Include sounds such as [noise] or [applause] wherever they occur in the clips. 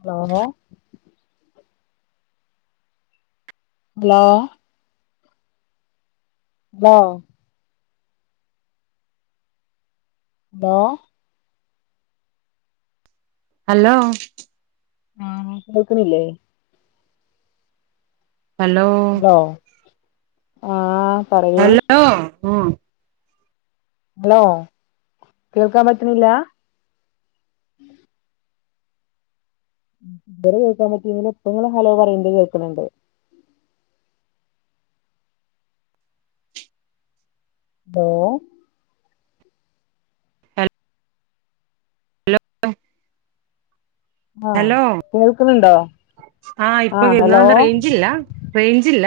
Hello hello hello hello hello ആ കേക്കുന്നില്ലേ hello ആ ഹലോ... ഹലോ കേൾക്കാൻ പറ്റണില്ല... ഇതുവരെ കേൾക്കാൻ പറ്റിയില്ലെങ്കിലും ഇപ്പൊ നിങ്ങൾ ഹലോ പറയണത് കേൾക്കണണ്ട്. ഓ ഹലോ ആ കേൾക്കുന്നുണ്ടോ ആ ഇപ്പൊ വരുന്നു റേഞ്ചില്ല റേഞ്ചില്ല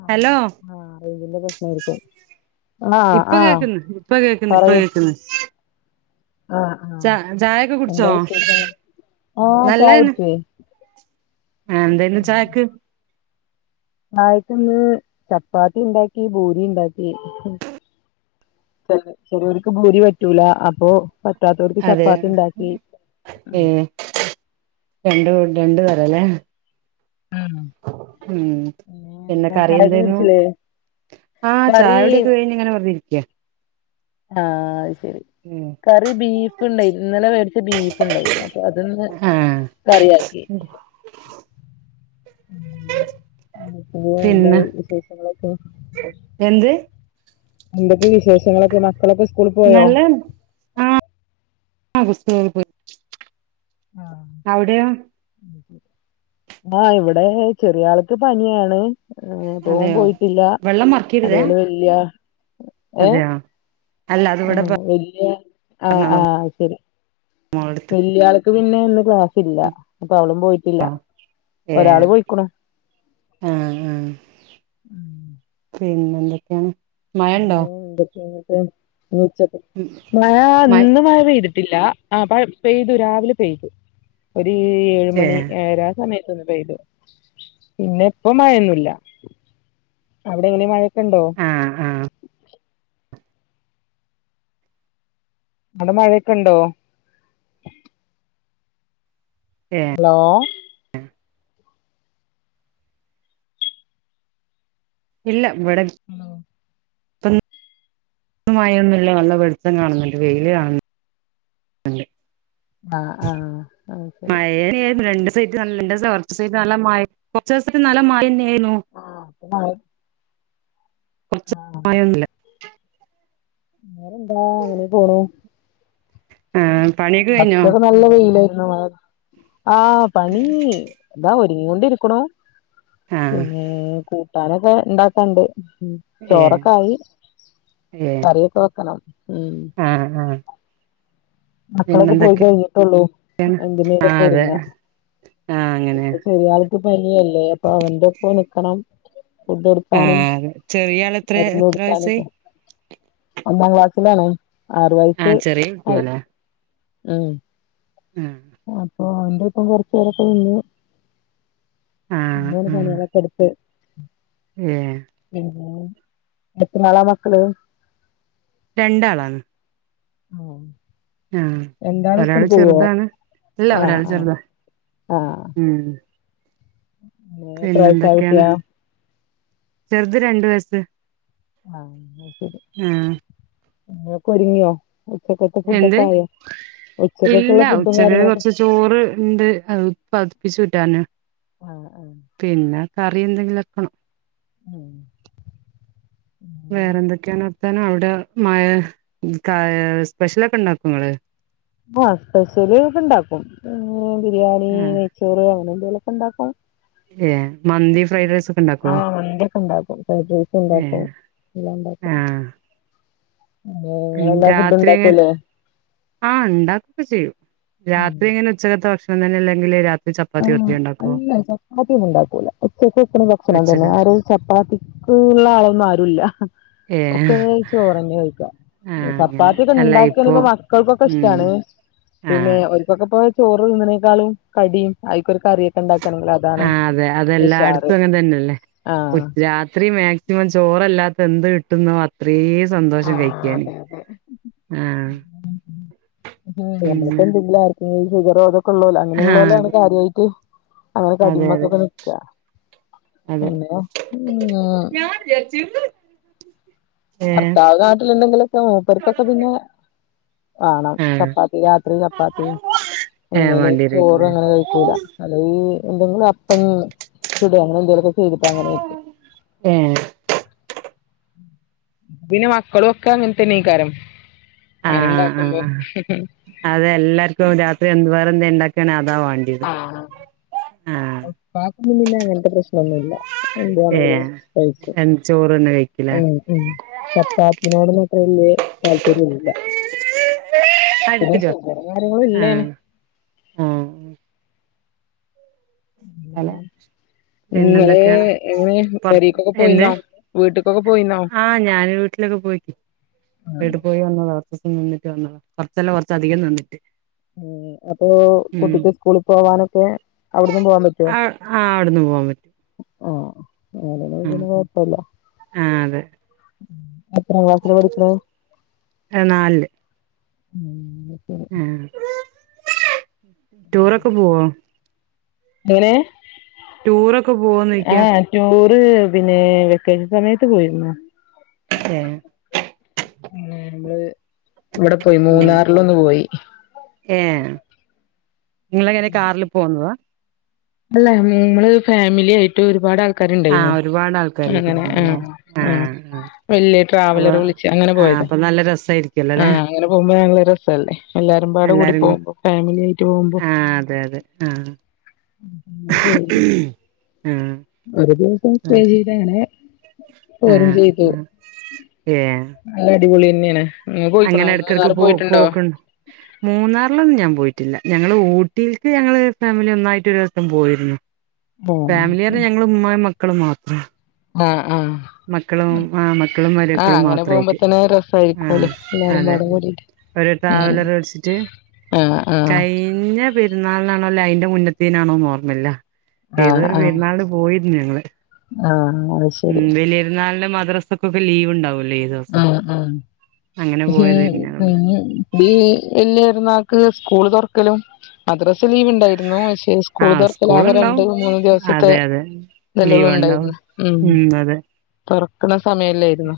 ആ ഹലോ ആ റേഞ്ച് ൻ്റെ പ്രശ്നായിരിക്കും. ആഹ് ഇപ്പൊ ആഹ് കേക്കുന്നു ഇപ്പൊ കേക്കുന്നു ഇപ്പൊ പറയൂ കേക്കുന്നു. ആഹ് ആഹ് ച ചായൊക്കെ കുടിച്ചോ? എന്താ വിശേഷങ്ങള് ആഹ് ചായ നല്ലതന്നെ കുടിച്ചേ ആ എന്തേനു ചായക്ക്. ചായക്കിന്ന് ചപ്പാത്തി ഉണ്ടാക്കി ഭൂരി ഉണ്ടാക്കി. ചെലോർക്ക് ഭൂരി പറ്റൂല അപ്പൊ.. പറ്റാത്തോർക്ക് അതെ ചപ്പാത്തി ഇണ്ടാക്കി ഏഹ് രണ്ട് രണ്ടു തരംല്ലേ ഉം പിന്നെ എന്താ ചായൊക്കെ കറിയന്തായിരുന്നു കുടിച്ചില്ലേ ആ കറി ചായകുടിയൊക്കെ കഴിഞ്ഞ് ഇങ്ങനെ വെറുതെ ഇരിക്കാ ആ അത് ശരി. കറി ബീഫ് ഉണ്ടായിന്നു. ഇന്നലെ വേടിച്ച ബീഫ് ഉണ്ടായിരുന്നു. അപ്പൊ അതൊന്ന് ആഹ് [inaudible] പിന്നെ എന്ത് [inaudible] എന്തൊക്കെ വിശേഷങ്ങളൊക്കെ. മക്കളൊക്കെ സ്കൂളിൽ പോയോ. നല്ല ആ സ്കൂളിൽ പോയി ആ അവിടെയോ ആ ഇവിടെ ചെറിയ ആൾക്ക് പനിയാണ് ഓൻ അതെയോ പോയിട്ടില്ല വെള്ളം മറിക്കരുതേ അതുപോലെ വല്യ.. ഏ അതെയോ അല്ല ആ അതിവിടെ വല്യ ആ പറഞ്ഞതാ മോളടുത്ത് വലിയ ആൾക്ക് പിന്നെ ഇന്ന് ക്ലാസ് ഇല്ല. അപ്പൊ അവളും പോയിട്ടില്ല. ഒരാള് പോയിക്കണു. ഉം പിന്നെ എന്തൊക്കെയാണ്. മഴ ഉണ്ടോ? പിന്നെ മഴ മ ഇന്ന് മഴ പെയ്തു. ഇല്ല ആ പെയ്തു രാവിലെ പെയ്തു. ഒരു ഏഴ് ഏ മണി ഏഴരാ സമയത്ത്. പെയ്തു. പിന്നെ ഇപ്പൊ മഴയൊന്നുമില്ല. അവിടെ എങ്ങനെ? മഴയൊക്കെ ഉണ്ടോ? ആ ആ അവിടെ മഴയൊക്കെ ഇണ്ടോ? ഏ ഹലോ ഇല്ല ഇവിടെയില്ല. ഹലോ ഇവിടെ മഴയൊന്നും ഇല്ല. നല്ല വെളിച്ചം കാണുന്നുണ്ട്. വെയില് കാണുന്നുണ്ട്. ആ ആ ആ [inaudible] മഴയായിരുന്നു [inaudible] കുറച്ച് ദിവസമായി നല്ല മഴ തന്നെയായിരുന്നു. ആ [inaudible] വേറെ എന്താ? അങ്ങനെ പോണു ആ പണിയൊക്കെ കഴിഞ്ഞോ? [inaudible] ആ പണി ദാ ഒരുങ്ങിക്കൊണ്ടിരിക്കുന്നു. ആ പിന്നേ കൂട്ടാനൊക്കെ ഇണ്ടാക്കാനുണ്ട്. ഏ ചോറൊക്കെ ആയി. ഏ കറിയൊക്കെ വെക്കണം ഉം മക്കളൊക്കെ പോയി പിന്നെന്തൊക്കെ കഴിഞ്ഞിട്ടുള്ളൂ ആ എന്തിനേലൊക്കെ അതെ. ഒരുങ്ങ ആ അങ്ങനെയ ബലിയല്ലേ അപ്പൊ അവന്റെ ഒപ്പോ നൽക്കണം ഫുഡ് എടുക്കാനും ആഹ് അതെ ചെറിയ ആള് എത്ര മരുന്ന് എത്ര വയസ്സായി കൊടുക്കാനുംക്കെ ഒന്നാം ക്ലാസ്സിലാണ് ആറു വയസ് ആഹ് ചെറിയ ആയി കുട്ടിയാല്ലേ ഉ ഉം ഓ അവന്റെ ഇപ്പം കൊറച്ച പേരൊക്കെ നിന്നു അങ്ങെ ആഹ് പണികളൊക്കെ എടുത്ത് ഏഹ് പിന്നെ എത്ര ആളാ മക്കള് രണ്ടാളാണ് ആഹ ആഹ ഒരാൾ ചെറുതാണ് ഇല്ല ആഹ് ഒരാൾ ആഹ് ചെറുതാ ആഹ് ഉം എത്ര വയസായ പിന്നെന്തൊക്കെയാണ് കുട്ടിയാ ചെറുത് രണ്ടു വയസ് ആഹ എന്ന ശരി അ ഒരുങ്ങിയോ ഉച്ചക്കൽത്ത എന്ത് ഫുഡൊക്കെ ആയോ ഉച്ചക്കൊക്കെയുള്ള ഇല്ല ഫുഡും ഉച്ചക്ക് കാര്യങ്ങളൊക്കെ കൊറച്ച്ചോറ് ഉണ്ട് അത് പതിപ്പിച്ചു ഉറ്റാന് ആഹ ആഹ കറി എന്തെങ്കിലും വെക്കണോ ഉ വേറെ എന്തൊക്കെയ വർത്താനം അവിടെ മഴയ സ്പെഷ്യലൊക്കെ ഉണ്ടാക്കും നിങ്ങള് ആ സ്പെഷ്യലിക്കെ ഇണ്ടാക്കും ബിരിയാണി ആഹ് നെയ്ച്ചോറ് അങ്ങനെ എന്തെങ്കിലുംക്കെ ഇണ്ടാക്കും ഏഹ് മന്തി ഫ്രൈഡ് റൈസ് ഒക്കെ ഇണ്ടാക്കോ ആഹ മന്തിയൊക്കെ ഉണ്ടാക്കുംഫൈഡ്രസ് ഉണ്ടാക്കും ഏഹ് എല്ലാണ്ടാക്ക ആഹ് രാത്രി അങ്ങെ ആ ഉണ്ടാക്കെ ചെയ്യും രാത്രി ഇങ്ങനെ ഉച്ചകത്തെ ഭക്ഷണം തന്നെ അല്ലെങ്കിൽ രാത്രി ചപ്പാത്തി ഒത്തി ആഹ് ഉണ്ട അല്ല ചപ്പാത്തിയ ഒന്നും ഉണ്ടാക്കൂല ഒച്ചക്കക്ക ഭക്ഷണം തന്നെ ഉച്ചക്ക് ആ ഒരു ചപ്പാത്തിക്ക് ഉള്ള ആളന്ന ഏ ആരൂലഒക്കെ ചോറന്നെ കഴിക്കാ ആ അങ്ങനെ ചപ്പാത്തിയൊക്കെ അല്ല ഇണ്ടാക്കിയാൽ ഇപ്പൊ മക്കൾക്കൊക്കെ ഉം ഇഷ്ടാണ് ആ പിന്നെ അവർക്കൊക്കെ പോ ചോറ് നിന്നതിനേക്കളും കടിയും ആയി ഒരു കറിയൊക്കെ ഇണ്ടാക്കണെങ്കിൽ അതാണ് ആ അതെ ഉഷാറ് അതെല്ലായിടത്തും അങ്ങനെ തന്നെയല്ലേ ആഹ് രാത്രി മാക്സിമം ചോറല്ലാത്ത എന്ത് കിട്ടുന്നു അത്രയും സന്തോഷം ആഹ് കഴിക്കാണ് അതെ ആഹ നമ്മക്ക എന്തല്ല ആർക്കും ഷുഗറോ അതൊക്കെ ഉള്ളോല് ആ അങ്ങനെയുള്ളോല് കാര്യമായിട്ട് അങ്ങനെ അതെ കടിമ അതെ ഒക്കെൊക്കെ നക്കാ അതെ പിന്നോ ഉ ഏ ഭർത്താവ് നാട്ടിലുണ്ടെങ്കിലൊക്കെ മൂപ്പർക്കൊക്കെ പിന്നെ വേണം ആ ചപ്പാത്തി രാത്രി ചപ്പാത്തി ഏ പിന്നലെ ചോറും വണ്ടിയിലേക്കല്ലേ അങ്ങനെ കഴിക്കൂല അല്ലഈ എന്തെങ്കിലും ഇം ചുട അങ്ങനെ എന്തേലുമൊക്കെ ചെയ്തിട്ട അങ്ങനെയ ഏ പിന്നെ മക്കളും ഒക്കെ അങ്ങനത്തെ നീകാരം ആഹ ആഹ അതെ എല്ലാർക്കും രാത്രി എന്തുവാ എന്താ ഉണ്ടാക്കാണേൽഅതാ വേണ്ടിയത് ഉപ്പാക്കൊന്നും പിന്നെ അങ്ങനത്തെ പ്രശ്നംഒന്നുമില്ല എന്ത് വേണെങ്കിലും ഏഹ് കയിക്കും എന്ത് ചോറ്ന്നെ കഴിക്കില്ലേ ഉം ഉ ചപ്പാപ്പിനോടന്നും അത്ര വല്ിയ താല്പര്യംഒന്നില്ല പി ഷുഗർ കാര ഇല്ലേന ആഹ് ആഹ് തല ഇങ്ങള് പിന്നെന്തൊക്കെയാണ് എങ്ങനെ പെരീക്കൊക്കെ എന്ത് പോയിന്നോ വീട്ട്ക്കൊക്കെ പോയിന്നോ ആഹ ഞാന് വീട്ടിൽ പോയി വീട്ട പോയി വന്ന കുറച്ചം നിന്നിട്ട് വന്നോ കുറച്ചല്ലാം കുറച്ച അധികം നിന്നിട്ട് ഉ അപ്പൊ കുട്ടിക്ക് സ്കൂളിൽ പോവാനൊക്കെ അവിടുന്ന് പോവാൻ ആ ആ അവിടുന്ന് പോവാാൻ പറ്റും ആഹ അങ്ങന ഇതി ഉം കൊഴപ്പില്ല ആഹ് അതെ എത്ര ക്ലാസ്സ പഠിക്കണ ഉം ടൂറൊക്കെ പോവ എങ്ങനെ ടൂറൊക്കെ പോവന്ന്ക്കാ അ പിന്നെ വെക്കേഷൻ സമയത്ത് പോയിുന്ന ഹ നമ്മള് ഇവിടെ പോയി മൂന്നാറിലൊന്ന്ു പോയി ഏ നിങ്ങള എങ്ങനെ കാറിൽ പോന്നതാ അല്ല നമ്മള് ഫാമിലി ആയിട്ട് ഒരുപാട് ആ ആക്കാരുണ്ടായിുന്നോ ആഹ് ഒരുപാട് ആൾക്കാരായിട്ട് അങ്ങനെ ആ പോന്നതാല്ലേ ആ ആഹ് വലിയ അപ്പൊ ട്രാവലർ വിളിച്ച് അങ്ങനെ ആ പോയത അപ്പൊ നല്ല രസായിരിക്കല്ലോ അല്ലെ ആഹ അങ്ങനെ പോകുമ്പോ ഞങ്ങള് രസല്ലേ എല്ലരും നമ്പാട് കൂടി എല്ലാരും കൂ പോകുമ്പോ ഫാമിലി ആയിട്ട് പോകുമ്പോ ആ അതെ അതെ ആ അങ്ങനെ പോ ആ ഒരു ദിവസംറ്റേ ചെയ അങ്ങനെ പോരും ചെയ്തു ആ ഏ നല്ല അടിപൊളി തന്നെയാണ് നിങ്ങള് പോയിക്കണോ അങ്ങനെ ഇടക്കിടക്ക് മൂന്നാറ് പോ പോയിട്ടുണ്ടോ പോക്ക മൂന്നാറിലൊന്നും ഞാൻ പോയിട്ടു പറ്റില്ല ഞങ്ങള് ഊട്ടിക്ക് ഞങ്ങള് ഫാമിലി ഒന്നായിട്ട് ഒരു ദിവസം പോയിരുന്നു ഫാമിലി പറഞ്ഞ ഞങ്ങള് ഉമ്മായും മക്കളും മാത്രം ആഏ മക്കളും ആ മക്കളും മരുക്കളും പോകുമ്പോ മാത്രമായിട്ട് തന്നെ ആ രസായിരിക്കുമല്ലോ എല്ലാരും അതെ പാടെ കൂടിട്ട് ഒരു ഉം ട്രാവലർ കളിച്ചിട്ട് ആഹ് ആഹ് കഴിഞ്ഞ പെ പെരുന്നാളിനാണോ അല്ലേ അതിന്റെ മുന്നത്തിനാണോ ോർമ്മല്ല ഏതൊരു പെരുന്നാള് പോയിരുന്നു ഞങ്ങള് ആഹ ഉ വലിയയിരുന്നാളിന്റെ മദ്രസക്കൊക്കെ ലീവ് ഉണ്ടാവൂലോ ആ ആ പക്ഷെ പോയതായിരുന്നു ഞങ്ങള് [unintelligible] വലിയൊ നാൾ സ്കൂൾ തുറക്കലും മധർസ് ലീവ് ഉണ്ടായിരുന്നു പക്ഷേ സ്കൂൾ ആഹ് തർക്കലാകെ രണ്ട് ഉണ്ടാവും മൂന്ന് ദിവസത്തെ അതെ അതെ നിലകള ലീവ് ഉണ്ടാവും ഉണ്ടായിരുന്നു ഉം അതെ തോർ ക്ക് ണ സമയല്ലായിരുന്നു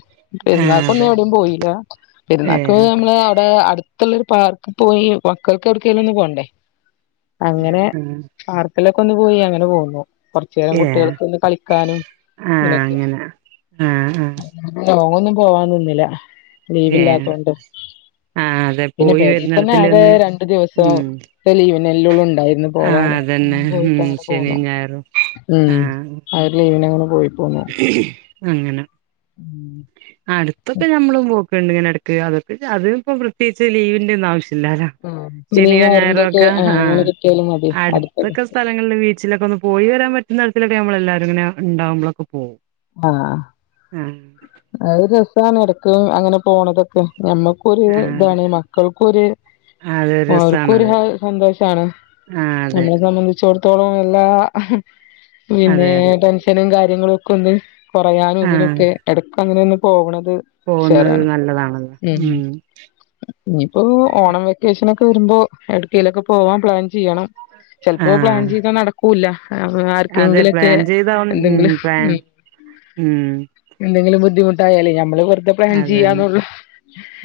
ആഹ് പെരുന്നാാക്കൊന്നും അതെ എവിടെയും പോയില്ല പെരുന്നാാക് ഏഹ് നമ്മള് അവിടെ അടുത്തുള്ളരു പാർക്കിൽ പോയി മക്കൾക്ക് എവിടക്കേലും ഒന്നു പോണ്ടേ അങ്ങനെ ആഹ് പാർക്കിലോക്കെ ഒന്ന് പോയി അങ്ങനെ പോന്നു കുറച്ചു നേേരം ഏഹ് കുട്ടികൾക്ക് ഒന്ന് കളിക്കാനും ആഹ് ഇങ്ങനൊക്കെ അങ്ങനെ ആഹ് ആഹ് ലോങ്ങൊന്നും പോവാൻ നിന്നില്ല ലീവ് ഏഹ് ഇല്ലാത്തോണ്ട് ആഹ് അതെ പിന്നെ പോയി പെരീൽ തന്നെ വരുന്നിടത്തില് ആകെ ഒന്ന് രണ്ടു ദിവസം ഉം ത്തെ ലീവിന്നെ അല്ലെ ഉള്ളൂ ണ്ടായിരുന്നു ആഹ് പോവാൻ ഞ അതന്നെ ഉം പോയിട്ട്ടെ പോന്ന് ശനിയും ഞായറും ഉം അവൻ ലീവ് ഉം അങ്ങനെ ആ അടുത്തൊക്കെ നമ്മളും പോക്കുണ്ട് ഇങ്ങെനെടക്ക് അതൊക്കെ അത് ഇപ്പൊ പ്രത്യേകച്ച് ലീവിന്റെ ഒന്നും ആവശ്യം.. ല്ലല്ലോ ശനി ശനിയോ ഞായറിന്റെ ഞായറോ ഒക്കെ ആഹ അങ്ങനെ കിട്ടിയാലും മതി അടുത്തത് അടുത്തൊക്കെ സ്ഥലങ്ങളിൽ ബീച്ചിലൊക്കെ ഒന്ന് പോയി വരാൻ പറ്റ്... ഇടതൊക്കെ നമ്മൾ എല്ലാരും ഇങ്ങനെണ്ടകുമ്പോഴേക്കെ പോകും ആഹ അത് രസാണ് ഇടക്ക് അങ്ങനെ പോണതൊക്കെ. ഞമ്മക്കൊരു ആഹ് അതെ ഇതാണ് മക്കൾക്കൊരു അതൊരു അവർക്കും ഒരു രസാണത് ഹാ സന്തോഷമാണ് ആഹ് അതെ നമ്മളെ സംബന്ധിച്ചിടത്തോളം. ന അതെ പിന്നെ അതെ ടെൻഷനും കാര്യങ്ങളും ഒക്കെ ഒന്ന് കുറയാനും ആഹ് ഇതിനൊക്കെ എടക്ക് അങ്ങനെ ഒന്ന് പോകണ പോകുന്നത് ഉഷാറാണ് നല്ലതാണല്ലോ ഉം ഇനിപ്പോ ഓണം വെക്കേഷന ഒക്കെ വരുമ്പോ എടുക്കയിലൊക്കെ പോവാൻ പ്ലാൻ ചെയ്യണം ചിലപ്പോ പ്ലാൻ ആഹ് ചെയ്താ നടക്കൂല്ല അതെ ആർക്കെങ്കിലുക്കെ പ്ലാൻ ചെയ്താ ഉം എന്തെങ്കിലും ഉം ഉം എന്തെങ്കിലും ബുദ്ധിമുട്ടായാലേ ഞമ്മള് വെറതെ പ്ലാൻ അതാണ് ചെയ്യാന്നുള്ളൂ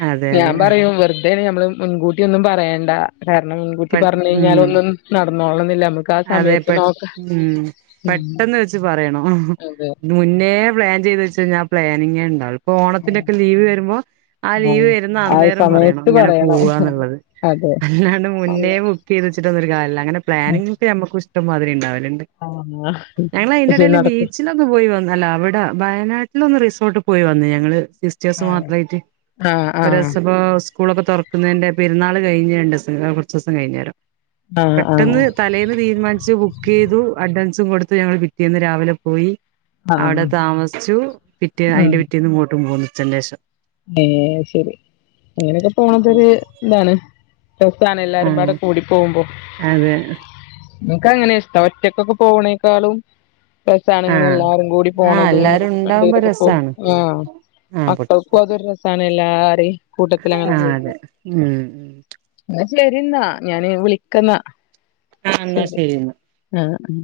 അതെ ഞാൻ അതെ പറയും വെറുതെ മ്മള് മുൻകൂട്ടി ഒന്നും പറയേണ്ട കാരണം മുൻകൂട്ടി പെ ഉം പറഞ്ഞയിഞ്ഞാലൊന്നും നടന്നോളന്നില്ല. മ് അതെ പെ ഉം ഉം പെട്ടെന്ന് വെച്ച് പറയണോ അതെ മുന്നേ പ്ലാൻ ചെയ്ത് വെച്ചെയ് ഞ്ഞാൽ ആ പ്ലാനിങ്ങേ ഉണ്ടാവൊൾ പ്പൊ ഓണത്തിന്റെക്കെ ലീവ് വരുമ്പോ ആ ലീവ് ആഹ് വരുന്ന ആ അന്നേരം പറയണം സമയത്ത് ഇങ്ങനെ പറയണം പോവാന്നുള്ളത്. അതെ അല്ലാണ്ട് മുന്നേ ആഹ് ബുക്ക് ചെയ്ത് വെച്ചിട്ടൊള്ളരു കാല്ല അങ്ങനെ പ്ലാനിങ് ഞമ്മക്കു ഇഷ്ടമാതിരി ഉണ്ടാവലണ്ട്. ഞങ്ങള് പക്ഷെ അതിനിടയില് നടക്കും ബീച്ചിലൊന്ന് പോയി വന്ന് അല്ല അവിടെ വയനാട്ടിലൊന്ന് റിസോർട്ട് പോയി വന്ന് ഞങ്ങള് സിസ്റ്റേഴ്സ് ആഹ് മാത്രമായിട്ട് ആഹ് ആഹ് ഒരോസൊപ്പൊ... സ് സ്കൂളൊക്കെ തുറക്കുന്നേന്റെ പെരുന്നാള് കഴിഞ്ഞ് രണ്ട്സം ആ കുറച്ചൂസം കഴിഞ്ഞേരം ആഹ ആഹ തീരുമാനിച്ചു. ബുക്ക് ചെയ്തു അഡ്വാൻസും കൊടുത്ത് ഞങ്ങൾ പിറ്റേന്നു രാവിലെ പോയി. അവ്ടെ ആഹ് താമസിച്ചു. പിറ്റേ അയിന്റെ പിറ്റേന്ന് ഇങ്ങട്ടും പോന്ന് ഉച്ചൻ്റേശം. ഏ ശരി. അങ്ങനെയൊക്കെ പോണതൊരു താണ്. രസാണ് എല്ലാരുംപാടെ ആഹ് കൂടി പോകുമ്പോ അതെ അ മ്മക്ക് അങ്ങനെ ഇഷ്ടം. ഒറ്റക്കൊക്കെ പോകണേക്കാളും. രസ്സാണ് ഇങ്ങനെ ആഹ് എല്ലാരും കൂടി ആഹ് പോണതൂം എല്ലാരും ഉണ്ടാവുമ്പോ വണ്ടിയിലൊക്കെ പോൺ രസാണ് ആ ആഹ് മക്കൾക്കൊതൊരു രസാണ് എല്ലാരേം ആ അതെ മ് മ് എന്നാ ശരി ന്നാ ഞാന് വിളിക്ക ന്ന ആഹ ന്നാ ശരി ന്നാ ഉം